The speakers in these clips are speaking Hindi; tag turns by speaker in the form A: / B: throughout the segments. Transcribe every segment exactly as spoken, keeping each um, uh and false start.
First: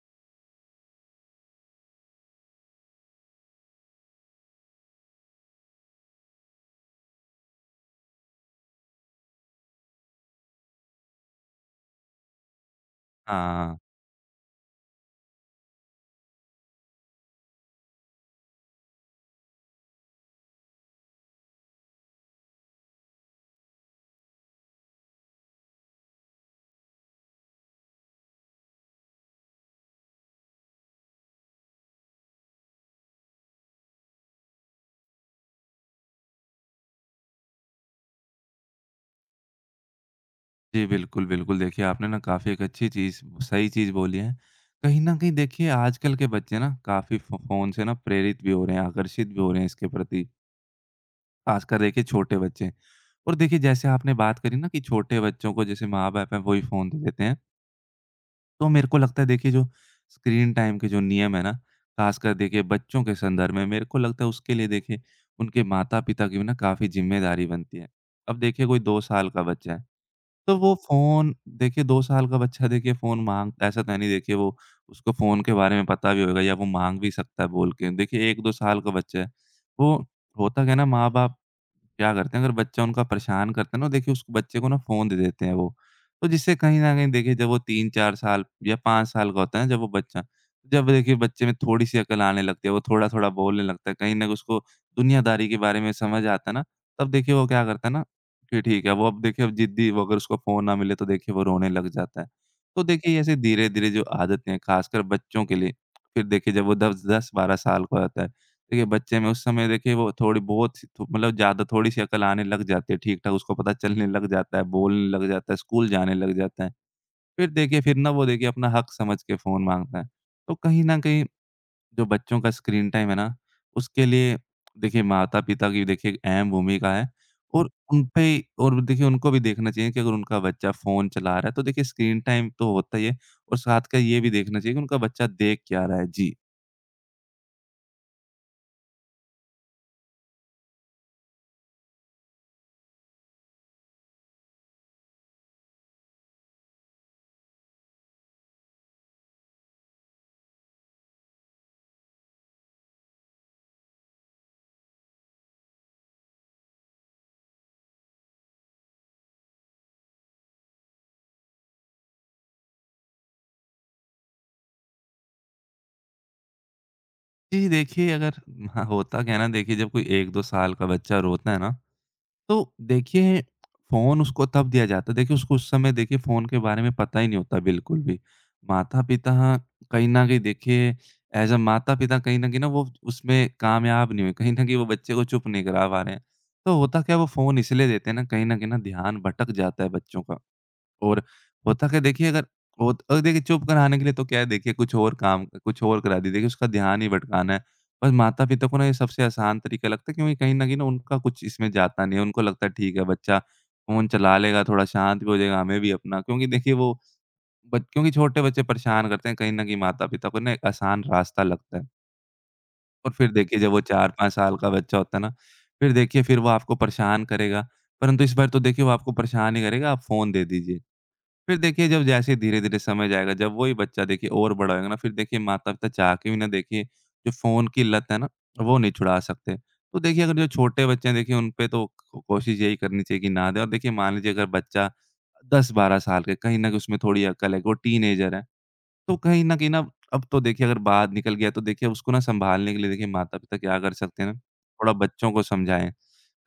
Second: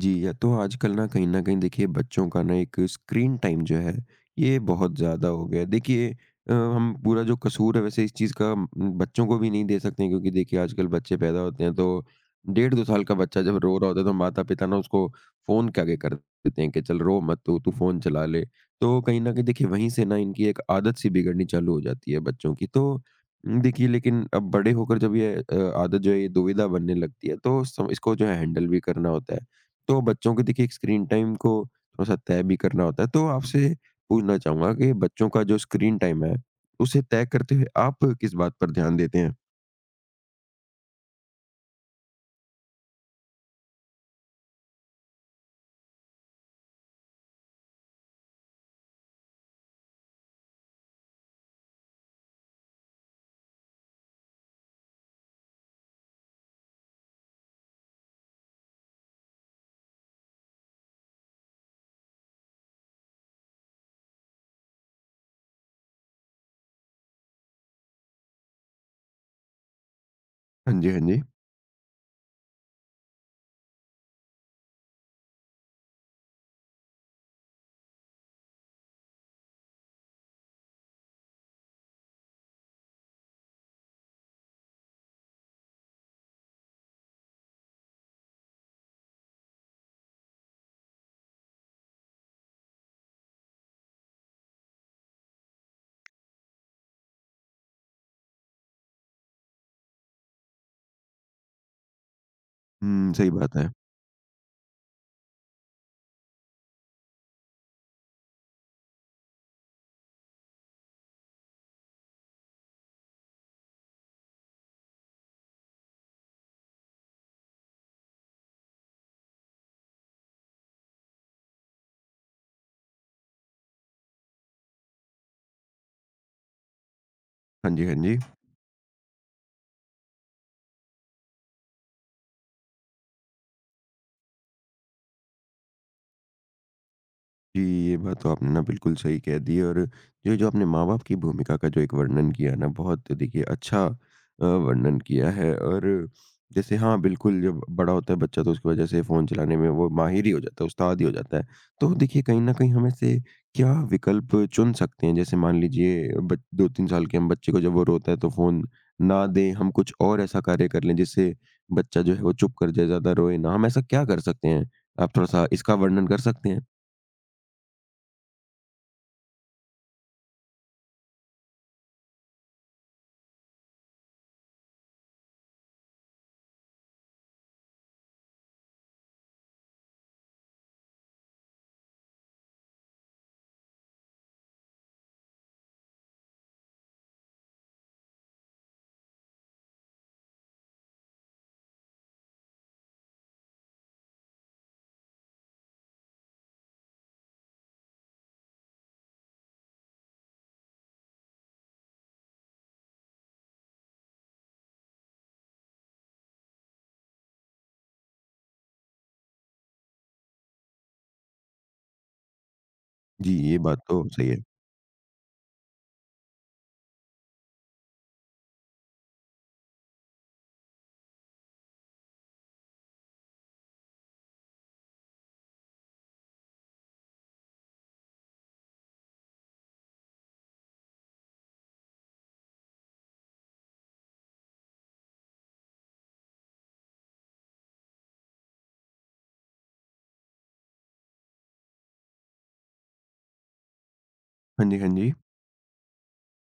A: जी, या तो आजकल ना कहीं न कहीं देखिए बच्चों का ना एक स्क्रीन टाइम जो है, ये बहुत ज़्यादा हो गया है। देखिए अ, हम पूरा जो कसूर है वैसे इस चीज़ का उम, बच्चों को भी नहीं दे सकते हैं क्योंकि देखिए आजकल बच्चे पैदा होते हैं तो डेढ़ दो साल का बच्चा जब
B: हाँ।
A: रो रहा होता है तो माता-पिता ना उसको फ़ोन के आगे कर देते हैं कि चल रो मत तू, तू फ़ोन चला ले। तो कहीं न कहीं देखिए वहीं से ना इनकी एक आदत सी बिगड़नी चालू हो जाती है बच्चों की। तो उम, देखिए लेकिन अब बड़े होकर जब ये अ, आदत जो है ये दुविधा बनने लगती है तो सम इसको जो है हैंडल भी करना होता है। तो बच्चों के देखिए एक स्क्रीन टाइम को थोड़ा-सा तय भी करना होता है। तो आपसे पूछना चाहूँगा कि बच्चों का जो स्क्रीन टाइम है, उसे तय करते हुए आप किस बात पर ध्यान देते हैं?
B: जी, बिल्कुल, बिल्कुल। देखिए, आपने ना काफ़ी एक अच्छी चीज़ सही चीज़ बोली है। कहीं न कहीं देखिए आजकल के बच्चे ना काफ़ी फ़ो फ़ोन से ना प्रेरित भी हो रहे हैं, आकर्षित भी हो रहे हैं इसके प्रति, ख़ासकर देखिए छोटे बच्चे। और देखिए जैसे आपने बात करी ना कि छोटे बच्चों को जैसे माँ-बाप हैं वही फ़ोन दे देते हैं। तो मेरे को लगता है देखिए जो स्क्रीन टाइम के जो नियम है ना, ख़ासकर देखिए बच्चों के संदर्भ में मेरे को लगता है उसके लिए देखिए उनके माता-पिता की भी ना काफ़ी ज़िम्मेदारी बनती है। अब देखिए कोई दो साल का बच्चा है। तो वो
A: हाँ जी, हाँ जी।
B: फ़ोन देखिए दो साल का बच्चा देखिए फ़ोन माँग ऐसा तो है नहीं देखिए वो उसको फ़ोन के बारे में पता भी होगा या वो माँग भी सकता है बोल के। देखिए एक दो साल का बच्चा है। वो होता क्या है ना माँ-बाप क्या करते हैं अगर बच्चा उनका परेशान करता है ना, देखिए उस बच्चे को ना फ़ोन दे देते हैं वो। तो जिससे कहीं न कहीं देखिए जब वो तीन चार साल या पाँच साल का होता है ना, जब वो बच्चा, जब देखिए बच्चे में थोड़ी-सी अकल आने लगती है, वो थोड़ा-थोड़ा बोलने लगता है, कहीं न कहीं उसको दुनियादारी के बारे में समझ आता है ना, तब देखिए वो क्या करता है ना कि ठीक है, वो अब देखिए अब ज़िद्दी, वो अगर उसको फ़ोन ना मिले तो देखिए वो रोने लग जाता है। तो देखिए
A: हुँ,
B: ये
A: सही
B: ऐसे
A: बात है।
B: धीरे-धीरे जो आदतें हैं, ख़ासकर बच्चों के लिए, फिर देखिए जब वो दस 10-12 साल का हो जाता है, देखिए बच्चे में उस समय देखिए वो थोड़ी बहुत सी थो- मतलब ज़्यादा थोड़ी-सी अकल आने लग जाती है, ठीक-ठाक उसको पता चलने लग जाता है, बोलने लग जाता है, स्कूल जाने लग जाता है। फिर देखिए फिर ना वो देखिए अपना हक़ समझ के फ़ोन माँगता है। तो कहीं न कहीं जो बच्चों का स्क्रीन टाइम है ना, उसके लिए देखिए माता-पिता की देखिए अहम भूमिका है और
A: हाँ जी, हाँ
B: उन
A: जी।
B: पे, और देखिए उनको भी देखना चाहिए कि अगर उनका बच्चा फ़ोन चला रहा है, तो देखिए स्क्रीन टाइम तो होता ही है और साथ का ये भी देखना चाहिए कि उनका बच्चा देख क्या रहा है? जी।
A: जी, ये बात तो आपने ना बिल्कुल सही कह दी और जो जो आपने माँ-बाप की भूमिका का जो एक वर्णन किया ना, बहुत देखिए अच्छा अ, वर्णन किया है और जैसे हाँ, बिल्कुल जब बड़ा होता है बच्चा तो उसकी वजह से फ़ोन चलाने में वो माहिर ही हो जाता है, उस्ताद ही हो जाता है। तो देखिए कहीं न कहीं हम ऐसे क्या विकल्प चुन सकते हैं? जैसे मान लीजिए बच दो तीन साल के हम बच्चे को जब वो रोता है तो फ़ोन ना दें, हम कुछ और ऐसा कार्य कर लें जिससे बच्चा जो है वो चुप कर जाए, ज़्यादा रोए ना। हम ऐसा क्या कर सकते हैं? आप थोड़ा-सा इसका वर्णन कर सकते हैं?
B: जी, देखिए अगर, हाँ, होता क्या है ना देखिए जब कोई एक दो साल का बच्चा रोता है ना, तो देखिए, फ़ोन उसको तब दिया जाता है, देखिए उसको उस समय देखिए फ़ोन के बारे में पता ही नहीं होता बिल्कुल भी। माता-पिता कहीं न कहीं देखिए एज़ अ माता-पिता कहीं न कहीं ना वो उसमें कामयाब नहीं हुए, कहीं न कहीं वो बच्चे को चुप नहीं करा पा रहे हैं। तो होता क्या है, वो फ़ोन इसलिए देते हैं ना, कहीं न कहीं ना ध्यान भटक जाता है बच्चों का। और होता क्या है, देखिए अगर वो, और देखिए चुप कराने के लिए तो क्या है, देखिए कुछ और काम कुछ और करा दीजिए, देखिए उसका ध्यान ही भटकाना है। बस माता-पिता को ना ये सबसे आसान तरीका लगता है क्योंकि कहीं न कहीं ना उनका कुछ इसमें जाता नहीं है, उनको लगता है ठीक है बच्चा फ़ोन चला लेगा, थोड़ा शांत भी हो जाएगा, हमें भी अपना, क्योंकि देखिए वो बच क्योंकि छोटे बच्चे परेशान करते हैं, कहीं न कहीं माता-पिता को ना एक आसान रास्ता लगता है। और फिर
A: जी,
B: देखिए
A: ये
B: जब
A: बात
B: वो
A: तो सही
B: चार पाँच
A: है।
B: साल का बच्चा होता है ना, फिर देखिए फिर वो आपको परेशान करेगा, परंतु इस बार तो देखिए वो आपको परेशान ही करेगा, आप फ़ोन दे दीजिए। फिर देखिए जब जैसे धीरे-धीरे समय जाएगा, जब वही बच्चा देखिए और बड़ा होएगा ना, फिर देखिए माता-पिता चाह के भी ना देखिए, जो फ़ोन की लत है ना, वो नहीं छुड़ा सकते। तो देखिए अगर जो छोटे बच्चे हैं, देखिए उन पे तो को कोशिश यही करनी चाहिए कि ना दें, और देखिए मान लीजिए अगर बच्चा दस बारह साल का है, कहीं न कहीं उसमें थोड़ी अकल है, वो टीनेजर है। तो कहीं न कहीं ना, अब तो देखिए अगर बाहर निकल गया तो देखिए उसको ना सँभालने के लिए देखिए माता-पिता क्या कर सकते हैं ना,
A: हाँ जी, हाँ
B: थोड़ा
A: जी।
B: बच्चों को समझाएँ।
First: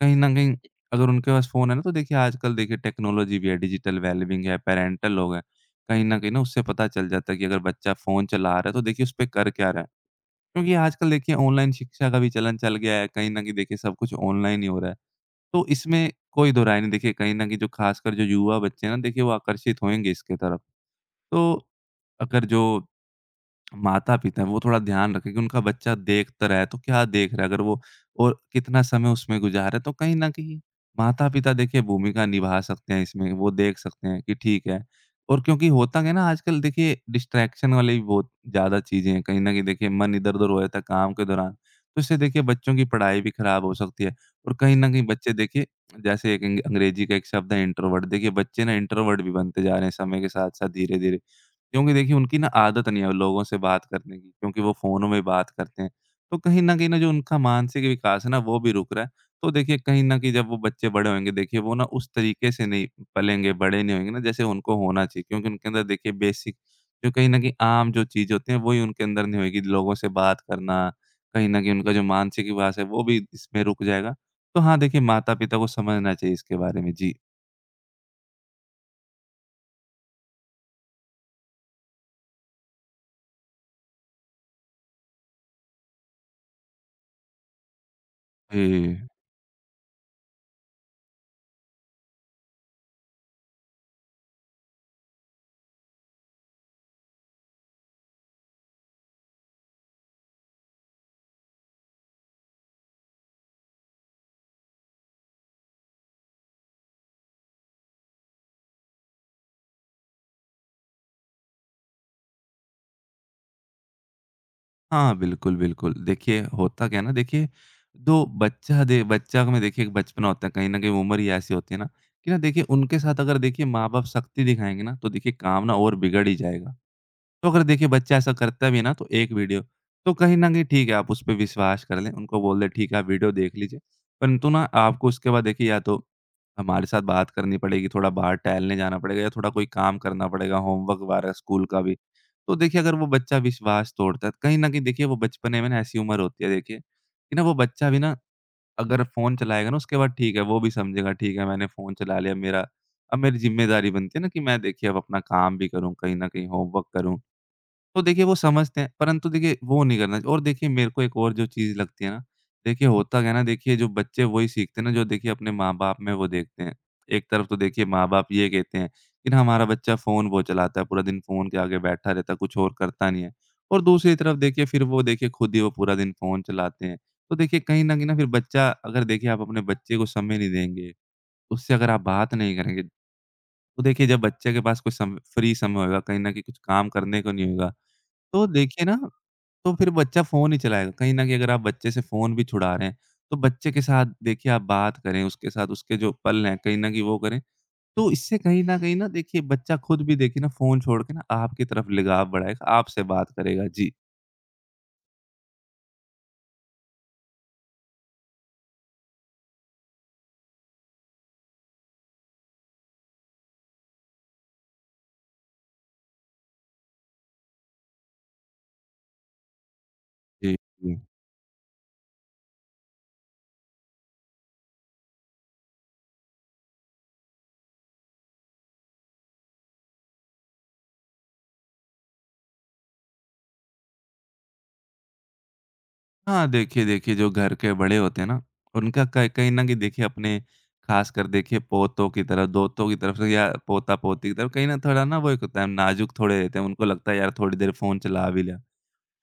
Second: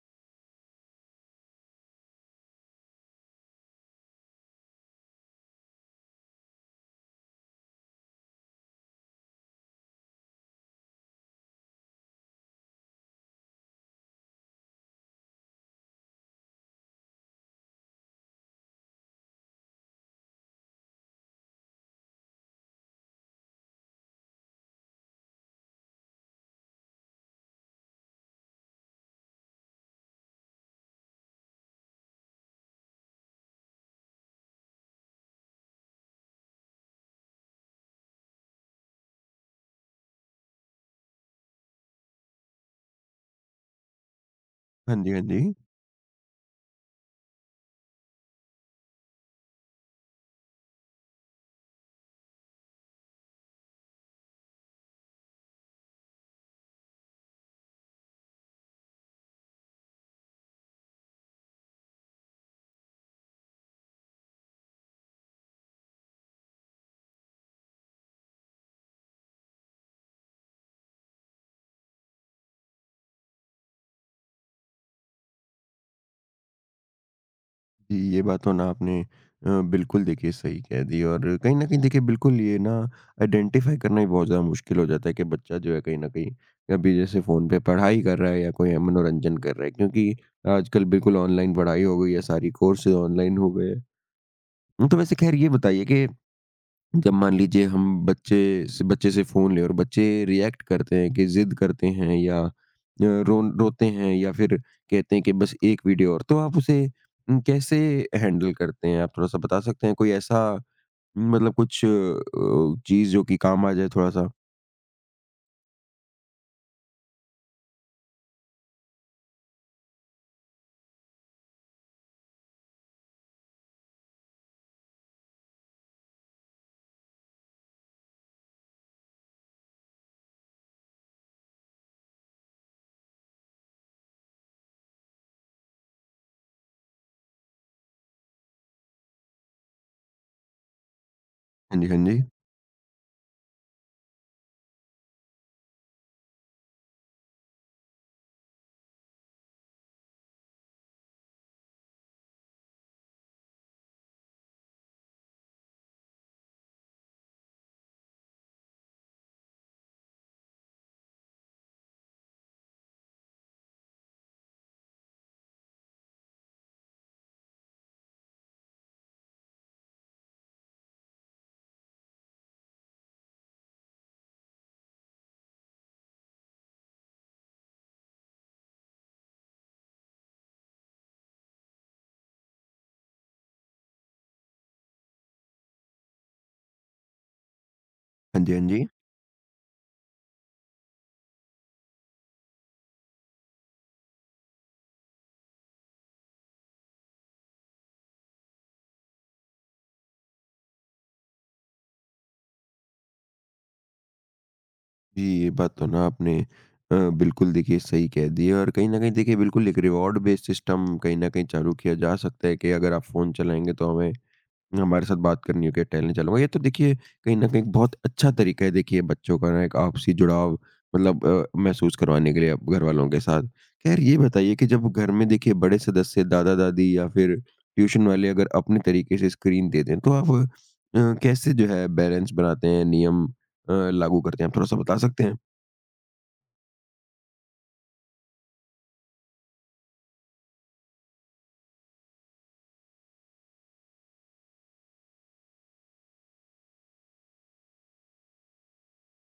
B: कहीं न कहीं अगर उनके पास फ़ोन है ना, तो देखिए आजकल देखिए टेक्नोलॉजी भी है, डिजिटल वेलबीइंग है, पैरेंटल हो गए। कहीं न कहीं ना उससे पता चल जाता है कि अगर बच्चा फ़ोन चला रहा है तो देखिए उस पे कर क्या रहा है। क्योंकि आजकल देखिए ऑनलाइन शिक्षा का भी चलन चल गया है, कहीं न कहीं देखिए सब कुछ ऑनलाइन ही हो रहा है। तो इसमें कोई दो राय नहीं, देखिए कहीं न कहीं जो ख़ासकर जो युवा बच्चे हैं ना, देखिए वो आकर्षित होंगे इसके तरफ। तो अगर जो माता-पिता हैं, वो थोड़ा ध्यान रखें कि उनका बच्चा देखता रहे, तो क्या देख रहा है अगर वो, और कितना समय उसमें गुज़ार रहा है। तो कहीं न कहीं माता-पिता देखिए भूमिका निभा सकते हैं इसमें, वो देख सकते हैं कि ठीक है। और क्योंकि होता क्या है ना, आजकल देखिए डिस्ट्रैक्शन वाली भी बहुत ज़्यादा चीज़ें हैं, कहीं न कहीं देखिए मन इधर-उधर हो जाता है काम के दौरान, तो इससे देखिए बच्चों की पढ़ाई भी ख़राब हो सकती है। और कहीं न
A: हाँ
B: कहीं
A: जी, हाँ
B: बच्चे
A: जी।
B: देखिए, जैसे एक अंग अंग्रेजी का एक शब्द है इंट्रोवर्ट, देखिए बच्चे ना इंट्रोवर्ट भी बनते जा रहे हैं समय के साथ-साथ धीरे-धीरे। क्योंकि देखिए उनकी ना आदत नहीं है लोगों से बात करने की क्योंकि वो फ़ोनों में बात करते हैं। तो कहीं न कहीं ना जो उनका मानसिक विकास है ना, वो भी रुक रहा है। तो देखिए कहीं न कहीं जब वो बच्चे बड़े होंगे, देखिए वो ना उस तरीके से नहीं पलेंगे, बड़े नहीं होंगे ना जैसे उनको होना चाहिए, क्योंकि उनके अंदर देखिए बेसिक जो कहीं न कहीं आम जो चीज़ होती है वही उनके अंदर नहीं होएगी। लोगों से बात करना, कहीं न कहीं उनका जो मानसिक विकास है वो भी इसमें रुक जाएगा। तो हाँ, देखिए माता-पिता को समझना चाहिए इसके बारे में। जी।
A: जी, ये बात तो ना आपने अ, बिल्कुल देखिए सही कह दी और कहीं न कहीं देखिए बिल्कुल ये ना आइडेंटिफ़ाई करना भी बहुत ज़्यादा मुश्किल हो जाता है कि बच्चा जो है कहीं न कहीं अभी जैसे फ़ोन पे पढ़ाई कर रहा है या कोई
B: जी।
A: मनोरंजन कर रहा है क्योंकि आजकल बिल्कुल ऑनलाइन पढ़ाई हो गई है, सारी कोर्सेज़ ऑनलाइन हो गए हैं। तो वैसे ख़ैर ये बताइए कि जब मान लीजिए हम बच्चे से बच्चे से फ़ोन लें और बच्चे रिएक्ट करते हैं कि ज़िद करते हैं या अ, रो रोते हैं या फिर कहते हैं कि बस एक वीडियो और, तो आप उसे उम, कैसे हैंडल करते हैं? आप थोड़ा-सा बता सकते हैं? कोई ऐसा न, मतलब कुछ अ, चीज़ जो कि काम आ जाए थोड़ा-सा?
B: हाँ, बिल्कुल, बिल्कुल। देखिए, होता क्या है ना देखिए, जो बच्चा दे बच्चा में देखिए एक बचपना होता है, कहीं न कहीं उम्र ही ऐसी होती है ना, कि ना देखिए उनके साथ अगर देखिए माँ-बाप सख्ती दिखाएँगे ना, तो देखिए काम ना और बिगड़ ही जाएगा। तो अगर देखिए बच्चा ऐसा करता भी है ना तो एक वीडियो, तो कहीं न कहीं ठीक है, आप उस पे विश्वास कर लें, उनको बोल दें ठीक है आप वीडियो देख लीजिए। परंतु ना आपको उसके बाद देखिए या तो हमारे साथ बात करनी पड़ेगी, थोड़ा बाहर टहलने जाना पड़ेगा या थोड़ा कोई काम करना पड़ेगा, होमवर्क वगैरह स्कूल
A: हाँ
B: का
A: जी,
B: भी।
A: हाँ जी।
B: तो देखिए अगर वो बच्चा विश्वास तोड़ता है, कहीं न कहीं देखिए वो बचपने में ना ऐसी उम्र होती है देखिए, कि ना वो बच्चा भी ना अगर फ़ोन चलाएगा ना, उसके बाद ठीक है वो भी समझेगा ठीक है मैंने फ़ोन चला लिया, मेरा अब मेरी ज़िम्मेदारी बनती है ना कि मैं देखिए अब अपना काम भी करूँ, कहीं न कहीं होमवर्क करूँ। तो देखिए वो समझते हैं, परंतु देखिए वो नहीं करना चाहिए। और देखिए मेरे को एक और जो चीज़ लगती है ना, देखिए होता क्या है ना देखिए जो बच्चे वही सीखते हैं ना जो देखिए अपने माँ-बाप में वो देखते हैं। एक तरफ तो देखिए माँ-बाप ये कहते हैं कि ना हमारा बच्चा फ़ोन बहुत चलाता है, पूरा दिन फ़ोन के आगे बैठा रहता है, कुछ और करता नहीं है। और दूसरी तरफ देखिए फिर वो देखिए खुद ही वो पूरा दिन फ़ोन चलाते हैं। तो देखिए कहीं न कहीं ना फिर बच्चा, अगर देखिए आप अपने बच्चे को समय नहीं देंगे, उससे अगर आप बात नहीं करेंगे, तो देखिए जब बच्चे के पास कोई सम फ्री समय होगा, कहीं न कहीं कुछ काम करने को नहीं होगा,
A: हाँ
B: तो
A: जी, हाँ
B: देखिए
A: जी।
B: ना, तो फिर बच्चा फ़ोन ही चलाएगा। कहीं न कहीं अगर आप बच्चे से फ़ोन भी छुड़ा रहे हैं, तो बच्चे के साथ देखिए आप बात करें, उसके साथ उसके जो पल हैं, कहीं न कहीं वो करें। तो इससे कहीं न कहीं ना देखिए बच्चा खुद भी देखिए ना फ़ोन छोड़ के ना आपकी तरफ लगाव बढ़ाएगा, आपसे बात करेगा। जी।
A: जी, ये बात तो ना आपने अ, बिल्कुल देखिए सही कह दी है और कहीं न कहीं देखिए बिल्कुल एक रिवॉर्ड बेस्ड सिस्टम कहीं न कहीं चालू किया जा सकता है कि अगर आप फ़ोन चलाएँगे तो हमें हमारे साथ बात करनी हो, क्या टहलने चलूँगा। ये तो देखिए कहीं न कहीं बहुत अच्छा तरीका है देखिए बच्चों का ना एक आपसी जुड़ाव
B: जी, जी।
A: मतलब अ, महसूस करवाने के लिए अब घरवालों के साथ। खैर ये बताइए कि जब घर में देखिए बड़े सदस्य दादा-दादी या फिर ट्यूशन वाले अगर अपने तरीके से स्क्रीन दे दें तो आप अ, कैसे जो है बैलेंस बनाते हैं, नियम अ, लागू करते हैं? आप थोड़ा-सा बता सकते हैं?
B: हाँ, देखिए, देखिए जो घर के बड़े होते हैं ना, उनका कहीं कहीं न कहीं देखिए अपने ख़ासकर देखिए पोतों की तरफ, दोतों की तरफ से या पोता-पोती की तरफ कहीं न, थोड़ा ना वो एक होता है, नाज़ुक थोड़े रहते हैं। उनको लगता है यार थोड़ी देर फ़ोन चला भी लिया।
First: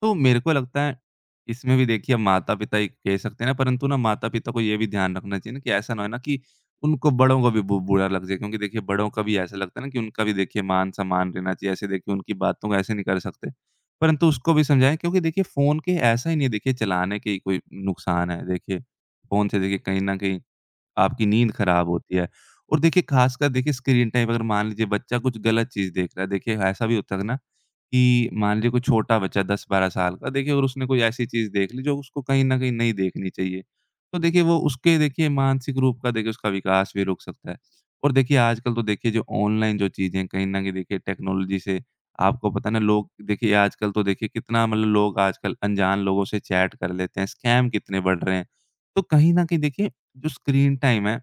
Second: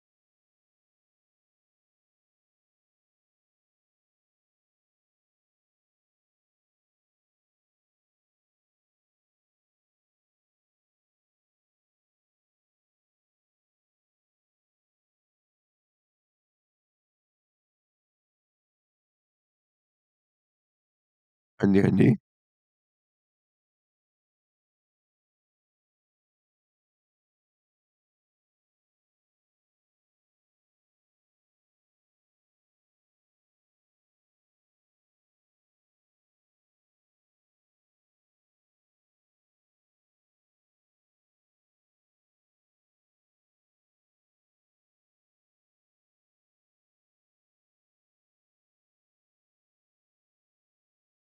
B: तो मेरे को लगता है, इसमें भी देखिए माता-पिता ही कह सकते हैं ना, परंतु ना माता-पिता को ये भी ध्यान रखना चाहिए ना कि ऐसा ना हो ना कि उनको बड़ों को भी बु बुरा लग जाए। क्योंकि देखिए बड़ों का भी ऐसा लगता है ना कि उनका भी देखिए मान-सम्मान रहना चाहिए। ऐसे देखिए उनकी बातों को ऐसे नहीं कर सकते। परंतु उसको भी समझाएँ क्योंकि देखिए फ़ोन के ऐसा ही नहीं है देखिए चलाने के ही कोई नुकसान है। देखिए फ़ोन से देखिए कहीं न कहीं आपकी नींद
A: हाँ जी,
B: खराब
A: हाँ
B: होती
A: जी।
B: है। और देखिए ख़ासकर देखिए स्क्रीन टाइम, अगर मान लीजिए बच्चा कुछ गलत चीज़ देख रहा है, देखिए ऐसा भी होता है ना कि मान लीजिए कोई छोटा बच्चा दस बारह साल का देखिए, और उसने कोई ऐसी चीज़ देख ली जो उसको कहीं न कहीं नहीं देखनी चाहिए। तो देखिए वो उसके देखिए मानसिक रूप का देखिए उसका विकास भी रुक सकता है। और देखिए आजकल तो देखिए जो ऑनलाइन जो चीज़ें हैं कहीं न कहीं देखिए टेक्नोलॉज़ी से आपको पता है ना, लोग देखिए आजकल तो देखिए कितना मतलब, लोग आजकल अनजान लोगों से चैट कर लेते हैं, स्कैम कितने बढ़ रहे हैं। तो कहीं न कहीं देखिए जो स्क्रीन टाइम है,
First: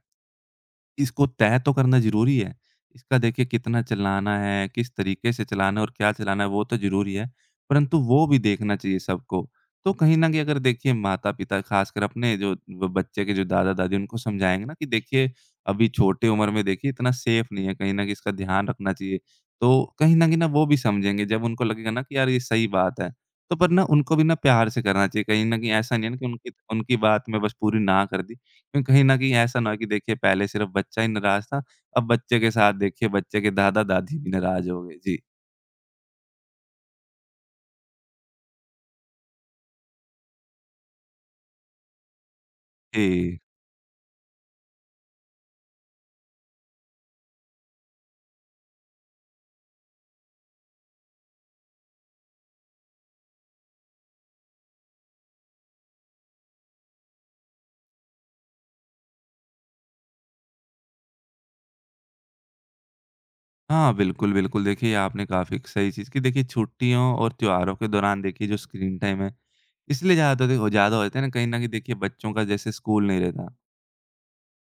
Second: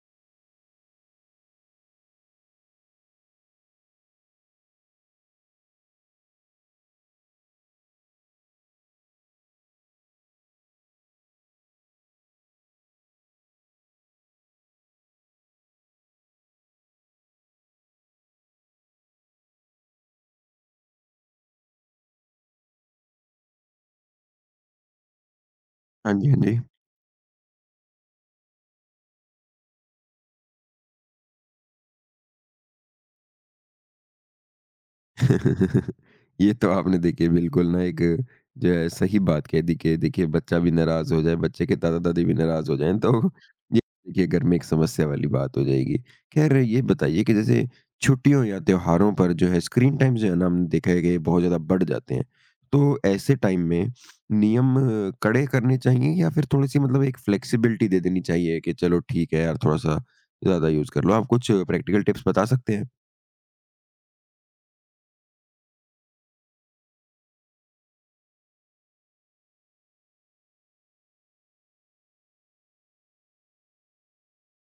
B: इसको तय तो करना ज़रूरी है। इसका देखिए कितना चलाना है, किस तरीके से चलाना है और क्या चलाना है, वो तो ज़रूरी है, परंतु वो भी देखना चाहिए सबको। तो कहीं न कहीं अगर देखिए माता-पिता खासकर अपने जो ब बच्चे के जो दादा-दादी उनको समझाएँगे ना कि देखिए अभी छोटे उम्र में देखिए इतना सेफ नहीं है, कहीं न कहीं इसका ध्यान रखना चाहिए। तो कहीं न कहीं ना वो भी समझेंगे जब उनको लगेगा ना कि यार ये सही बात है। तो पर ना उनको भी ना प्यार से करना चाहिए, कहीं न कहीं ऐसा नहीं है
A: हाँ
B: ना कि
A: जी, हाँ
B: उनकी
A: जी।
B: उनकी बात मैं बस पूरी ना कर दी। क्योंकि कहीं न कहीं ऐसा ना हो कि देखिए पहले सिर्फ़ बच्चा ही नाराज़ था, अब बच्चे के साथ देखिए बच्चे के दादा-दादी भी नाराज़ हो गए। जी।
A: ये तो आपने देखिए बिल्कुल ना एक जो है सही बात कह दी कि देखिए बच्चा भी नाराज हो जाए बच्चे के दादा दादी भी नाराज हो जाएं तो
B: जी।
A: ये देखिए घर में एक समस्या वाली बात हो जाएगी। खैर ये बताइए कि जैसे छुट्टियों या त्योहारों पर जो है स्क्रीन टाइम जो है ना हमने देखा है कि ये बहुत ज्यादा बढ़ जाते हैं। तो ऐसे टाइम में नियम अ, कड़े करने चाहिए या फिर थोड़ी सी मतलब एक फ्लेक्सिबिलिटी दे देनी चाहिए कि चलो ठीक है यार थोड़ा सा ज्यादा यूज कर लो। आप कुछ प्रैक्टिकल टिप्स बता सकते हैं?
B: हाँ, बिल्कुल, बिल्कुल। देखिए ये आपने काफ़ी सही चीज़ की। देखिए छुट्टियों और त्योहारों के दौरान देखिए जो स्क्रीन टाइम है, इसलिए ज़्यादा हो ज़्यादा हो जाता है ना, कहीं न कहीं देखिए बच्चों का जैसे स्कूल नहीं रहता।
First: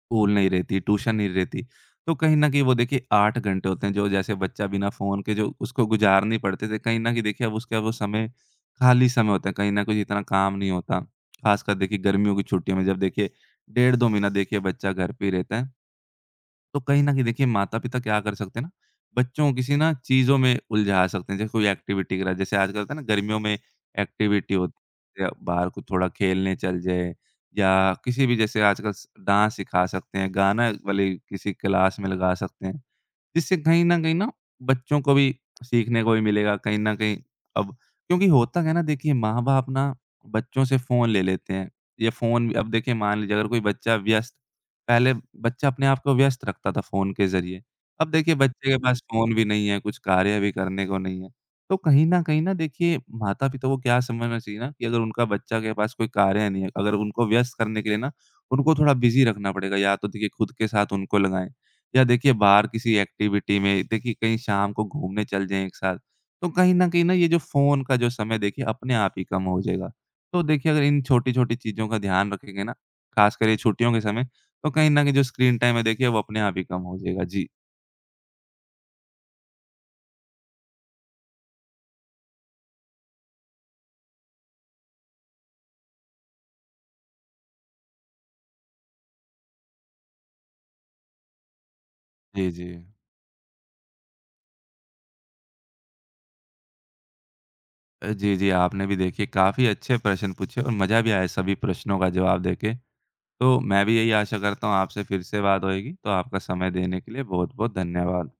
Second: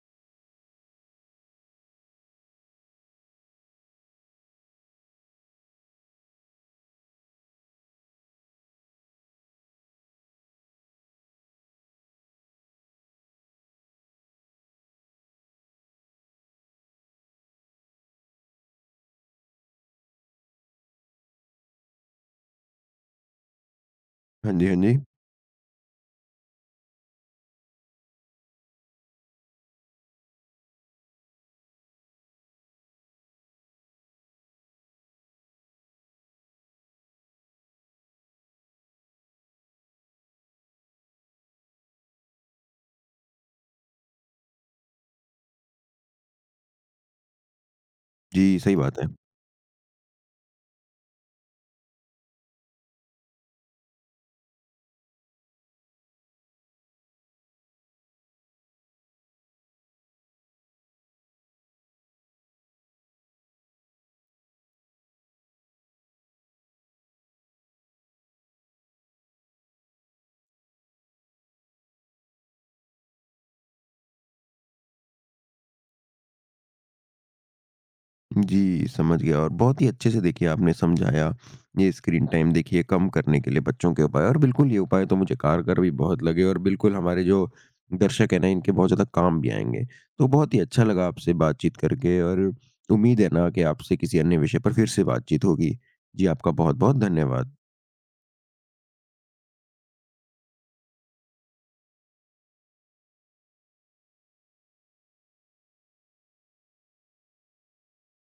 B: स्कूल नहीं रहती, ट्यूशन नहीं रहती। तो कहीं न कहीं वो देखिए आठ घंटे होते हैं जो जैसे बच्चा बिना फ़ोन के जो उसको गुज़ारने पड़ते थे, कहीं न कहीं देखिए अब उसका वो समय खाली समय होता है, कहीं न कहीं इतना काम नहीं होता। ख़ासकर देखिए गर्मियों की छुट्टियों में जब देखिए डेढ़ दो महीना देखिए बच्चा घर पे ही रहता है, तो कहीं न कहीं देखिए माता-पिता क्या कर सकते हैं ना, बच्चों को किसी ना चीज़ों में उलझा सकते हैं। जैसे कोई एक्टिविटी करा, जैसे आजकल होता है ना गर्मियों में एक्टिविटी
A: हाँ जी, हाँ जी।
B: होती है, बाहर को थोड़ा खेलने चल जाए, या किसी भी जैसे आजकल स डांस सिखा सकते हैं, गाना वाली किसी क्लास में लगा सकते हैं। जिससे कहीं न कहीं ना बच्चों को भी सीखने को भी मिलेगा कहीं न कहीं। अब क्योंकि होता क्या है ना, देखिए माँ-बाप ना बच्चों से फ़ोन ले लेते हैं। ये फ़ोन, अब देखिए मान लीजिए अगर कोई बच्चा व्यस्त, पहले बच्चा अपने आप को व्यस्त रखता था फ़ोन के ज़रिए। अब देखिए
A: जी,
B: बच्चे
A: सही
B: के पास
A: बात है।
B: फ़ोन भी नहीं है, कुछ कार्य भी करने को नहीं है। तो कहीं न कहीं ना देखिए माता-पिता को क्या समझना चाहिए ना कि अगर उनका बच्चा के पास कोई कार्य नहीं है, अगर उनको व्यस्त करने के लिए ना उनको थोड़ा बिज़ी रखना पड़ेगा, या तो देखिए खुद के साथ उनको लगाएँ। या देखिए बाहर किसी एक्टिविटी में देखिए कहीं शाम को घूमने चल जाएँ एक साथ, तो कहीं न कहीं ना ये जो फ़ोन का जो समय देखिए अपने आप ही कम हो जाएगा। तो देखिए अगर इन छोटी-छोटी चीज़ों का ध्यान रखेंगे ना, ख़ासकर ये छुट्टियों के समय, तो कहीं न कहीं जो स्क्रीन टाइम है देखिए वो अपने आप ही कम हो जाएगा। जी।
A: जी, समझ गया और बहुत ही अच्छे से देखिए आपने समझाया, ये स्क्रीन टाइम देखिए कम करने के लिए बच्चों के उपाय और बिल्कुल ये उपाय तो मुझे कारगर भी बहुत लगे और बिल्कुल हमारे जो दर्शक हैं ना, इनके बहुत ज़्यादा काम भी आएँगे। तो बहुत ही अच्छा लगा आपसे बातचीत करके और
B: जी, जी।
A: उम्मीद है ना कि आपसे किसी अन्य विषय पर फिर से बातचीत होगी। जी, आपका बहुत-बहुत धन्यवाद।
B: अ, जी, जी, आपने भी देखिए काफ़ी अच्छे प्रश्न पूछे और मज़ा भी आया सभी प्रश्नों का जवाब देके। तो मैं भी यही आशा करता हूँ आपसे फिर से बात होएगी, तो आपका समय देने के लिए बहुत-बहुत धन्यवाद।